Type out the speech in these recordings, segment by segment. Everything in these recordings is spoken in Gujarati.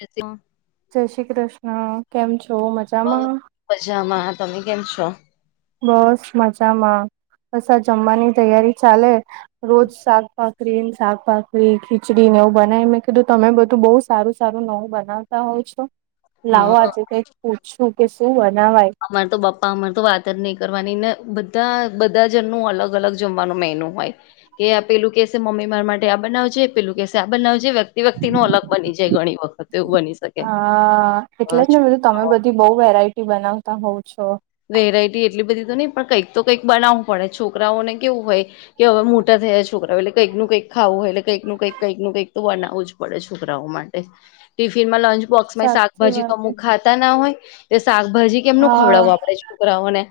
એ [inaudible] જય શ્રી કૃષ્ણ કેમ છો? મજા હહ મજામાં. તમે કેમ છો? બસ મજામાં. બસ આ જમવાની તૈયારી ચાલે. રોજ શાક ભાખરીને, શાખ ભાખરી, ખીચડીને એવું બનાઈ મેં કીધું તમે બધું બહુ સારું સારું નવું બનાવતા હોઉ છો. લાવો હા આજે કંઈક પૂછું કે શું બનાવાય? અમારે તો બાપ્પા અમારે તો વાત જ નહીં કરવાની, ને બધા-બધા જણનું અલગ-અલગ જમવાનું મેનુ હોય. કે આ પેલું કેહેશે, મમ્મી માર માટે આ બનાવજે, પેલું કહેશે આ બનાવજે, વ્યક્તિ-વ્યક્તિ નો અલગ બની જાય ઘણી વખત. એવું બની શકે. હા. અ, એટલે જ ને બધું તમે છોકરાઓ બધી બહું વેરાયટી બનાવતા હોવ છો. વેરાઈટી એટલી બધી તો નહીં પણ કંઈક તો કંઈક બનાવું પડે, છોકરાઓને કેવું હોય કે હવે મોટા થયા છોકરાવ, એટલે કંઈકનું કઈકા ખાવું એટલે કંઈક નું કંઈક કંઈક નું કંઈક તો બનાવું જ પડે છોકરાઓ માટે. ટિફિન માં લંચ બોક્સ માં એય સાચી શાકભાજી તો વાત અમુક ખા તા ના હોય, તે શકભાજી કે કેમનું હા ખવડાવવું આપ પણે છોકરાઓને.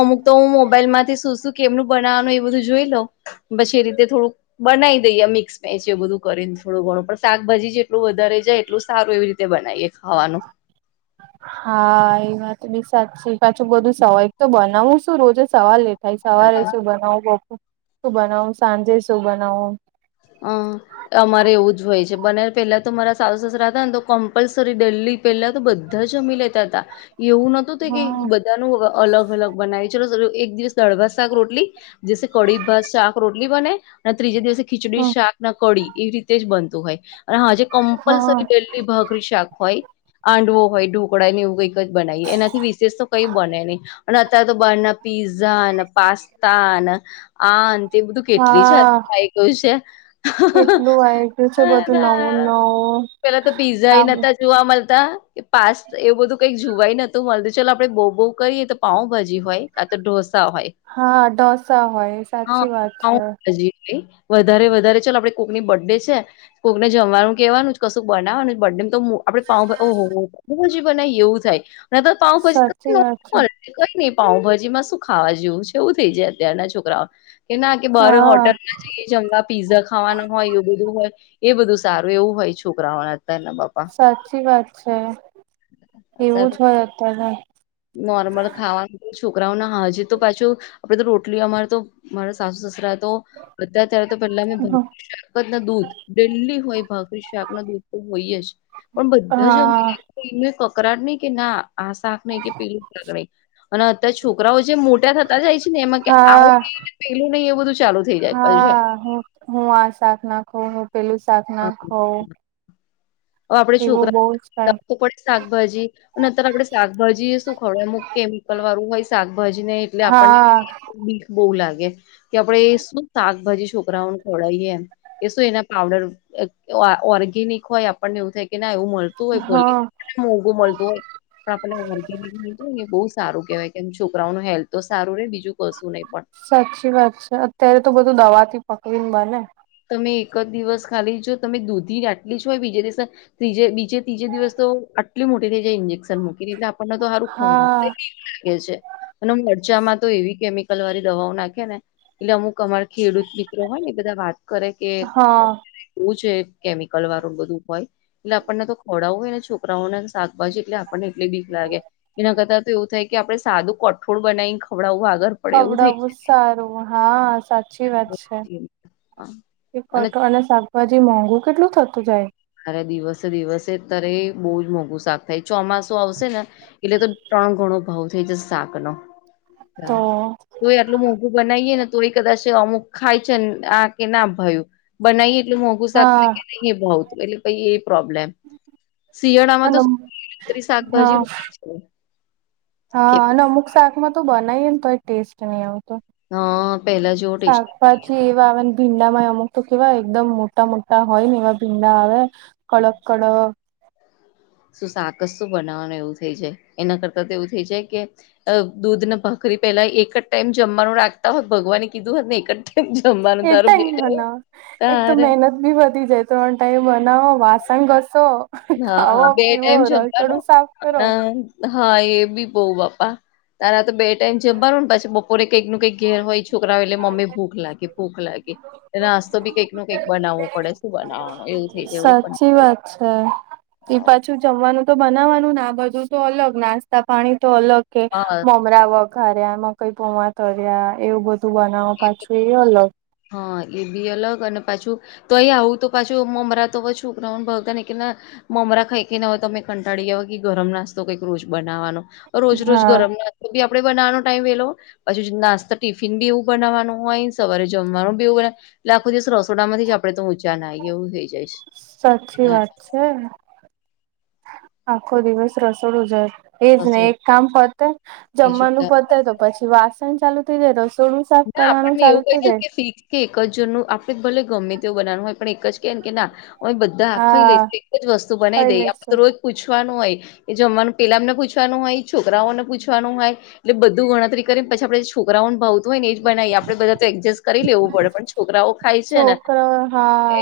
અમુક તો હું મોબાઈલ માંથી શું-શું કેમનું બનાવાનું એ બધું જોઈ લઉં. બછેરી તે થોડુંક બનાઈ દઈએ મિક્સ [unintelligible] એ બધું કરીને થોડું ઘણું, પણ શાકભાજી જેટલું વધારે જાય એટલું સારું એવી રીતે બનાઈએ. ખાવાનું. હા એ વાત બી સાચી, પાછું બધું સવાલ, એક તો બનાવું શું રોજે સવાલ એ ભઈ સવારે શું બનાવું, બપો શું બનાવું, સાંજે શું બનાવું. અહ અમારે એવું જ હોય છે, બને પેલા તો મારા સાસુ સસરા હતા ને તો કમ્પલસરી ડેલી પહેલા તો બધા જમી લેતા તા. એવું નહોતું થઈ કે હા બધા નું અલગ-અલગ બનાઈએ, ચલો [unintelligible] એક દિવસ દાળ, ભાત, શાક, રોટલી, જેસે કડી, ભાત, શાક, રોટલી બને ને ત્રીજે દિવસે ખીચડી, હા શાક ને કડી એવી રીતે જ બનતું હોય. અને હાજે હા કમ્પલસરી ડેલી ભાખરી શાક હોય આંડવો હોય, ઢોકળા ને એવું કંઈક જ બનાઈએ, એનાથી વિશેષ તો કંઈ બને નહીં. અને અત્યારે તો બાર ના પીઝા ને, પાસ્તા ને, આન તે બધું કેટલી જાત હા [unintelligible] કેટલું આવી ગયું છે બધું નવું નવું પેલા તો પીઝા એય આમ નતા જોવા મળતા કે પાસ્ત, એવું બધું કંઈક જોવાય નતું મલતું, ચલો આપડે બહુ-બહુ કરીએ તો પાઉંભાજી હોય. કા તો ઢોસા હોય. હા ઢોસા હોય, સાચી વાત છે. [unintelligible] વધારે-વધારે, ચાલો આપડે કોકની બર્થ ડે છે, કોકને જમવાનું કહેવાનું છ, કશું બનાવવાનું બર્ડે મ તો આપડે પાઉભા ઓહો [unintelligible] બનાય એવું થાય સાચી વાત છે [unintelligible] ને કંઈ નહી પાઉંભાજી માં શું ખાવા જેવું છે, એવું થઈ જાય અત્યારના છોકરાઓ કે ના કે બારે હા હોટલના જ [unintelligible] પીઝા ખાવાના હોય, એવું બધું હોય, એ બધું સારું એવું હોય છોકરાઓના અત્યારના બાપ સાચી વાત છે. અત્યારે એવું તો જ હોય અત્યારે. છોકરાઓ ના હાજે તો પાછું આપડે તો રોટલી અમાર તો મારા સાસુ સસરા તો બધા અત્યારે તો પેલા [unintelligible] શાક અને દૂધ, ડેલી હોય, ભાખરી, શાક ને દૂધ તો હોય જ. પણ બધા જ અમે હા [inaudible] એનું કકરાટ નહી કે ના આ શાક નહીં, કે પેલું [inaudible] નહીં, અને અત્યારે છોકરાઓ જે મોટા થત તા જાય છે ને એમાં કે [inaudible] હા નહી ને પેલું નહી એવું બધું ચાલુ થઈ જાય પછી હવે હા, હું-હું આ શાક ના ખાવ, હું પેલું શાક ના ખાવ હવે આપડે છોકરા જ થાય [inaudible] શાકભાજી અને અતાર આપડે શાકભાજી એ શું ખવડાવી, અમુક કેમિકલ વાળું હોય શાકભાજી ને એટલે આપણને- હા બહુ લાગે, કે આપડે શું શાકભાજી છોકરાઓને ખવડાવીએ એમ. કે શું એના પાવડર અ ઓર્ગેનિક હોય, આપણને એવું થાય કે ના એવું મલતું હોય હા [unintelligible] મોંઘું મલતું હોય. પણ આપેને વળગીધું તો અહીયા બહુ સારું કેહેવાય કેમ છોકરાઓનું હેલ્થ તો સારું રે બીજું કશું નહીં પણ- સાચી વાત છે અત્યારે તો બધું દવા થી પકડી ને બને તમે એક જ દિવસ ખાલી જો તમે દૂધી ડાટલી જ હોય બીજે દિવસે- ત્રીજે બીજે ત્રીજે દિવસ તો આટલી મોટી થઈ જાય ઇન્જેક્શન મૂકી એટલે- આપણને તો સારું ખ હા લાગે છે. અને મરચામાં તો એવી કેમિકલ વાળી દવાઓ નાખે ને- એટલે અમુક અમારા ખેડૂત મિત્રો હોય ને બધા વાત કરે- કે હા- એવું છે કેમિકલ વાળું બધું હોય એટલે આપણને તો ખોડા હોય ને છોકરાઓને શાકભાજી એટલે- પણ એટલી બીક લાગે એના કરતા તો એવું થાય કે આપડે સાદું કઠોળ બનાવીને ખવડાવું આગળ- પડે એવું થઈ ખવડાવવું સારું હા સાચી વાત છે. જાય હા એ કટોળ અને શાકભાજી મોંઘું કેટલું થતું જાય- અરે દિવસે દિવસેત્યારે બહુ જ મોંઘું શાક થાય ચોમાસું આવશે ને- એટલે તો ત્રણ ગણો ભાવ થઈ જ શાક નો- તો તાર તોય આટલું મોંઘું બનાવીએે ને તોય કદાચ- અમુક ખાય છે આ કે ના ભયું બનાવી એટલું મોંઘું શાક હા થાય કે નહી એ ભાવ- પે પ એ પ્રોબ્લેમ શિયાળામાં અને તો હા શાકભાજી [inaudible] કે હા અને અમુક શાક માં તો બનાવી ને તોય ટેસ્ટ નહી આવતો- અ પેલા જેવો ટેસ્ટ શાકભાજી એ- આવે ને ભીંડામાં અમુક તો કેવાય એકદમ મોટા મોટા હોય ને એવા ભીંડા આવે- કોળકળો- શું સાકસું બનાવવાનું એવું થઈ જાય એના કરતા તો એવું થઇ જાય કે- દૂધને ભાખરી પેલા એક જ ટાઈમ જમવાનું રાખતા હોય ભગવાને કીધું હોત ને એક જ- ટાઈમ જમવાનું એક તારું ટંગ બેટ મ ન [inaudible] એક તો તારે મહેનત બી વધી જાય ત્રણ ટાઈમ બનાવો વાસણ ઘસો હા, હા, ખાવો- બે પીવો ટાઈમ રડ જમવાનું તડું સાફ કરો- હા એ ભી પોવ પાપા- તારા તો બે ટાઈમ જમવાનું ને પછી બપોરે કંઈક નું કંઈક ઘેર હોય છોકરાઓ એટલે મમ્મી ભૂખ લાગે ભૂખ લાગે- નાસ્તો બી કંઈક નો કંઈક બનાવવો પડે શું બનાવાનો એવું થઈ જાય એવું સાચી બડે વાત [unintelligible] જમવાનું તો બનાવાનું ને આ બધું તો અલગ નાસ્તા પાણી તો અલગ કે હા મમરા વક- ખ્યા મકઈ પોમા તર્યા એવું બધું બનાવો પાછું એ અલગ- હા એ બી અલગ અને પાછું- તો અહી આવું તો પાછું મમરા તો પછું ભોતા નને કેને- મમરા ખાઈ કેને હોય તો તમે કંટાળી ગય કે ગરમ નાસ્તો કંઈક રોજ બનાવવાનો- રોજ રોજ હા ગરમ નાસ્તો બી આપડે બનાવાનો ટાઈમ વેલો પછી નાસ્તા ટિફિન બી એવું- બનાવવાનું હોય સવારે જમવાનું બીવું બ- લાખો દિવસ રસોડા માંથી જ આપડે તો ઊંચા નાઈએ એવું થઈ જઈશ- સાચી વાત છે આખો દિવસ રસોડું જાય- એજ ને રસોડું એક કામ પતે બીજું જમવાનું કાંઈ પતે તો પછી વાસણ ચાલુ થઇ જાય રસોડું- સાફ ના કરવાનું આપણને ચાલુ એવું કહે થઈ છે જાય કે શીખ- કે એક જનું આપડે ભલે ગમે તેવું બનાવવાનું હોય પણ એક જ કે કે ના- બધાખી લઈ હા તો એક જ વસ્તુ બનાવી ખાઈ દઈએ આપડે લેશે તો રોજ- પૂછવાનું હોય એ જમવાનું પેલામને પૂછવાનું હોય છોકરાઓને પૂછવાનું હોય- એટલે બધું ગણતરી કરીે, પછી આપડે છોકરાઓ ભાવ હોય ને, એ જ બનાવી આપડે બધા તો એડજસ્ટ કરી લેવું પડે. પણ છોકરાઓ ખાય છે ને? છોકરા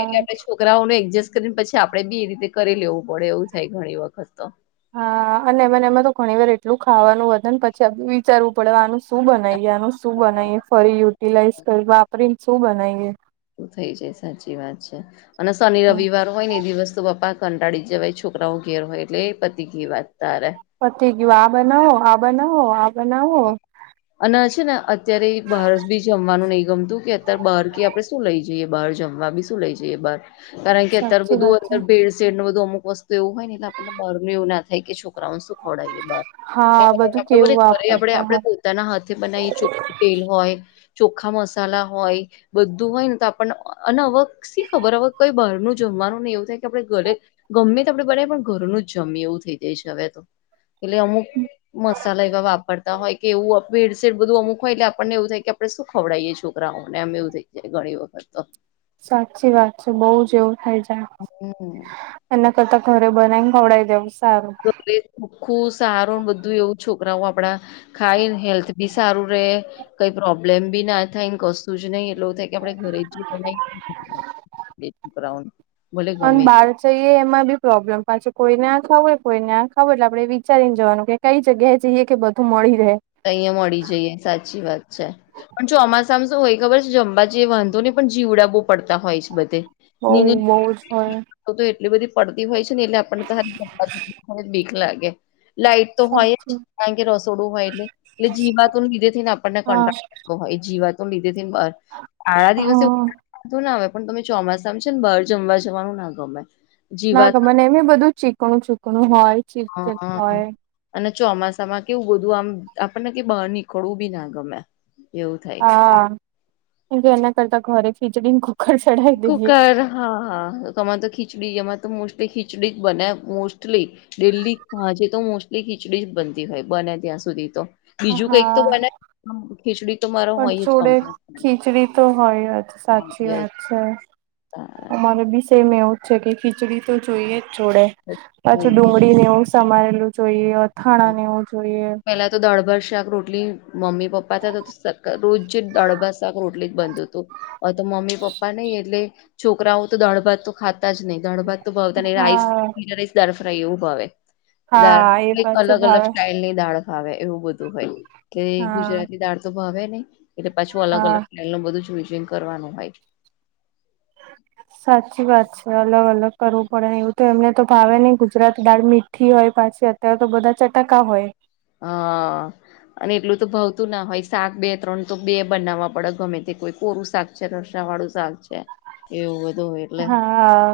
એટલે આપણે છોકરાઓને એડજસ્ટ કરીને પછી આપડણે બી એ રીતે કરી લેવું પડે એવું થાય ઘણી વખત તો- હા અને એમને એમાં તો ઘણી વાર એટલું ખાવાનું વધ પછી વિચારવું પડવાનું- શું બનાવીએ આનું શું બનાવીએ ફરી યુટિલાઈઝ કરી વાપરીને શું બનાવીએ- શું થઈ જાય સાચી વાત છે અને શનિ રવિવાર- હોય ને એ દિવસ તો પપ્પા કંટાળી જવાય છોકરાઓ ઘેર હોય એટલે એ પતિ ઘી વાત તારે- પતી ગયું. આ બનાવો, આ બનાવો, આ બનાવો. અને છે ને, અત્યારે બહાર બી જમવાનું નહીં ગમતું કે અત્યારે બહાર કે આપડણે શું લઈ જઈએ? બહાર જમવા બી. લઈ જઈએ બહાર, કારણ કે અત્યારે સાચી બધું વાત છે અંદર ભેડસેડ નું, બધું અમુક વસ્તુ તો એવું હોય ને, એલે આપને બાર નું એવું ના થાય કે છોકઓને શું ખડાવીએ બહાર? હા, બધું કેવું ફરે આપડે, વાપરતા આપણે હોય પોતાના હાથે બનાવીએ. ચોખ્ખું તેલ હોય. ચોખા મસાલા હોય, બધું હોય ને, તો આપણને અને અક શી ખબર કંઈ બહારનું જમવાનું નહીં. એવું થાય કે આપણે ઘરે ગમે તો બનાવી પણ ઘરનું જમીએ, એવું થઈ જાય છે હવે તો. એટલે અમુક મસાલા એવા વાપ હોય કે એવું ભેડસેળ બધું અમુક હોય, એટલે આપણને એવું થાય કે આપણે શું ખવડીએ છોકરાઓને, એવું થાય. ગણી વખતો. સાચી વાત છે, બઉ જ એવું થઈ જાય. હમ. એના કરતા ઘરે બનાવીને ખવડાવ દેઈશ. ટીખું સારું એવું બધું, એવું છોકરાઓ આપડા ખાઈને હેલ્થ બી સારું રહે, કંઈ પ્રોબ્લેમ બી ના થાય ને, કશું જ નઈ એટ થ આપડે ઘરે ભલે અને ગમે તે બાર તો એમાં બી પ્રોબ્લેમ, પાછું કોઈને આ ખબર, કોઈને આ ખબર. એટલે આપણેે વિચારી ને જવાનું કે કઈ જગ્યાએ જઈએ કે બધું મળી રહે. અહિયાં મળી જઈએ, સાચી વાત છે. પણ ચોમાસામાં તો હોય ખબર છે, જાંબુ જે વાંધો ને, પણ જીવડાવવો પડતા હોય છે બધે. બઉ નીની બઉ જ હોય. તો તો એટલી બધી પડતી હોય છે ને, એટલે આપણને તો બીક લાગે. લાઈટ તો હોય જ, સાચી કારણ કે રસોડું હોય એટલે. એટલે જી વાતોને લીધે થઈને આપણને હા કન્ટ્રાક્ટ જીવાત લીધે ને બ આડા દિવસે હા બધું ના આવે. પણ તમે ચોમાસામાં છે ને, બહાર જમવા જવાનું ના ગમે. ના જીવાત ગમે મને એમ બધું ચીકણું-ચૂકણું હોય. ચીપચીપ હમ. હોય અને ચોમાસામાં કેવું, બધું આમ આપણને કે બહાર નીકળવું બી ના ગમે, એવું થાય. હા, એ કે એના કરતા ઘરે ખીચડીને કુકર ચઢાવી દઈએ કુકર. હા, હા તમાર તા તો ખીચડી જેમાં તો મોસ્ટલી ખીચડી બને મોસ્ટલી. ડેઇલી સાંજે તો મોસ્ટલી ખીચડી જ બનતી હોય બને ત્યાં સુધી તો. બીજું હા કંઈક તો બને, તો ખીચડી તો મારો પણ હોય જ, જોડે કંપલસરી. ખીચડી તો હોય સાચી વાત. અરછા, અમારે બી વિષયમાં એવું છે કે ખીચડી તો જોઈએ જ જોડે. પાછું જોઈએ ડુંગળી ને એવું સમારેલું જોઈએ, અથાણા ને એવું જોઈએ. પેલા તો દાળ-ભાત, શાક, રોટલી. મમ્મી-પપ્પા તો રોજ જી દાળ-ભાત, શાક, રોટલી જ બનતી. તો મમ્મી-પપ્પા નહીં એટલે છોકરાઓ તો દાળ-ભાત તો ખાતા જ નહી, દાળ-ભાત ભાવે નહીં, રાઈસ, હા જીરા રાઈસ, દાળ ફ્રાય એવું ભાવે. દાળ હા, એ કઈક પણ. અલગ અલગ સ્ટાઈલ ની દાળ ભાવે, એવું બધું હોય કે હા ગુજરાતી દાળ તો ભાવે નહીં. એટલે પાછું અલગ હા અલગ સ્ટાઇલ નું બધું જ જોઈ જોઈને કરવાનું હોય. સાચી વાત છે, અલગ અલગ કરવું પડેને, અહીં તો એમને તો ભાવે નહિં ગુજરાતી દાળ. મીઠી હોય પાછી, અત્યારે તો બધા ચટાકા હોય. હા. અને એટલું તો ભાવતું ના હોય શાક બે ત્રણ તો બે બનાવવા પડે ગમે તે કોઈ કોરું શાક. રસાવાળું શાખ છે એવું બધું હોય. એટલે હા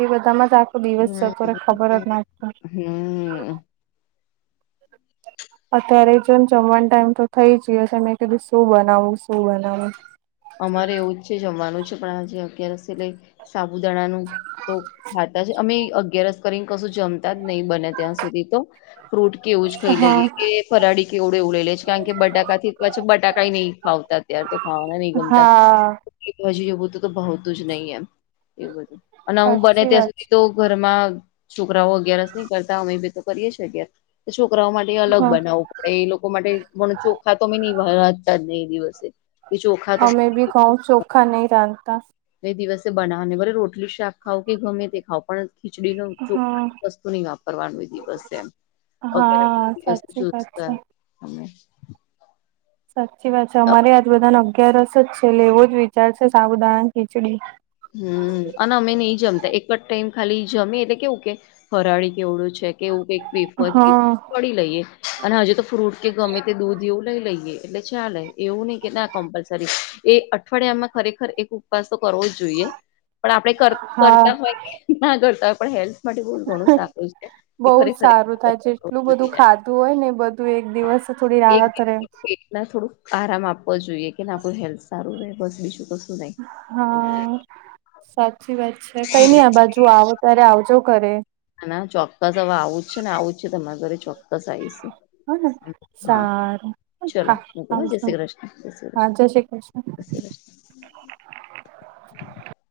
એ બધામાં જ આખો દિવસ હમ જતો રે ખબર જ નાખ. હમ. [inaudible] અત્યારે જો જમવાનું ટાઈમ તો થઈ જયો છે મેં કીધું શું બનાવું શું બનાવું. અમારે એવું જ છે જમવાનું છે પણ આજે અગિયારસ છે એટલે. સાબુદણાનુંતો ખાતા છે અમે અગિયાર કરીને કશું જમતા જ નહી બને ત્યાં સુધી તો. ફ્રૂટ કેવું જ ખાઈ હા લઈએ કે ફરાળડી કેવડું એવું લઈ લઈ છે કારણ કે બટાકાથી કછ બટાકાઈ નહી ખાવત અર તો ખાવાના નહી ગમતા હા હજીવું તો તો બતું જ નહીિ એમ એવું બધું- અને હું બને સાચી ત્યાં વાત સુધી તો ઘરમાં છોકરાઓ અગિયારસ નહી કરતા અમે બ તો કરીએ અગયાર તો છોકરાઓ માટે- છે અલગ હા બનાવવું પડે એ લોકો માટે ચોખા તોમેં નહીતા જ ને એ દિવસે કે ચોખા. તો અમે ભી ઘઉં ચોખા નહી રાંધતા. એ દિવસે બનાવવાને ભલે રોટલી શાક ખાાવ કે ગમે તે ખાઓ પણ. ખીચડી ન ચોખ હા વસ્તુ નહી વાપરવાનું દિવસે એમ. ઓ હા સાચી વાત ચુસ્મે છે [unintelligible] સાચી વાત છે અમારે આજ બધાને અગિયારસ જ છે એટલે એવો જ વિચારશે સાબુદાણાની ખીચડી. હમ અને અમે નહી જમતા એક જ ટાઈમ ખાલી જમે એટલે કેવું કે ફરાળી ચેવડો છે. કે એવું કઈક વેફર હા તડી લઈએ અને હજુ તો ફ્રૂટ કે ગમે તે દૂધ એવું લઈ લઈએ. એટલે ચાલે એવું નહિ કે ના કમ્પલસરી એ અઠવાડિયામાં ખરેખર એક ઉપવાસ તો કરવો જ જોઈએ પણ આપણે હા કરતા હોય ના કરતા હોય પણ હેલ્થ માટે બહ ઘણું સારું છે. બહુ કે જ ખરેખર સારું થાય જેટલું બધું એક ખાધું હોય ને બધું એક દિવસ થોડી રાહત રહેે. ના થોડું આરામ આપવો જોઈએ કે ના આપણું હેલ્થ સારું રહે બસ બીજું તો. હા. સાચી વાત છે કઈ નઈ આ બાજુ આવો ત્યારે આવજો ઘરે - ના ના ચોક્કસ હવે આવું જ છે ને આવું જ છે તમારા ઘરે ચોક્કસ આવીશું હ ને હા સારું ચલો હા હક હ જય આવજો શ્રી કૃષ્ણ જય શ્રી હા કૃષ્ણ- જય શ્રી કૃષ્ણ એ [inaudible]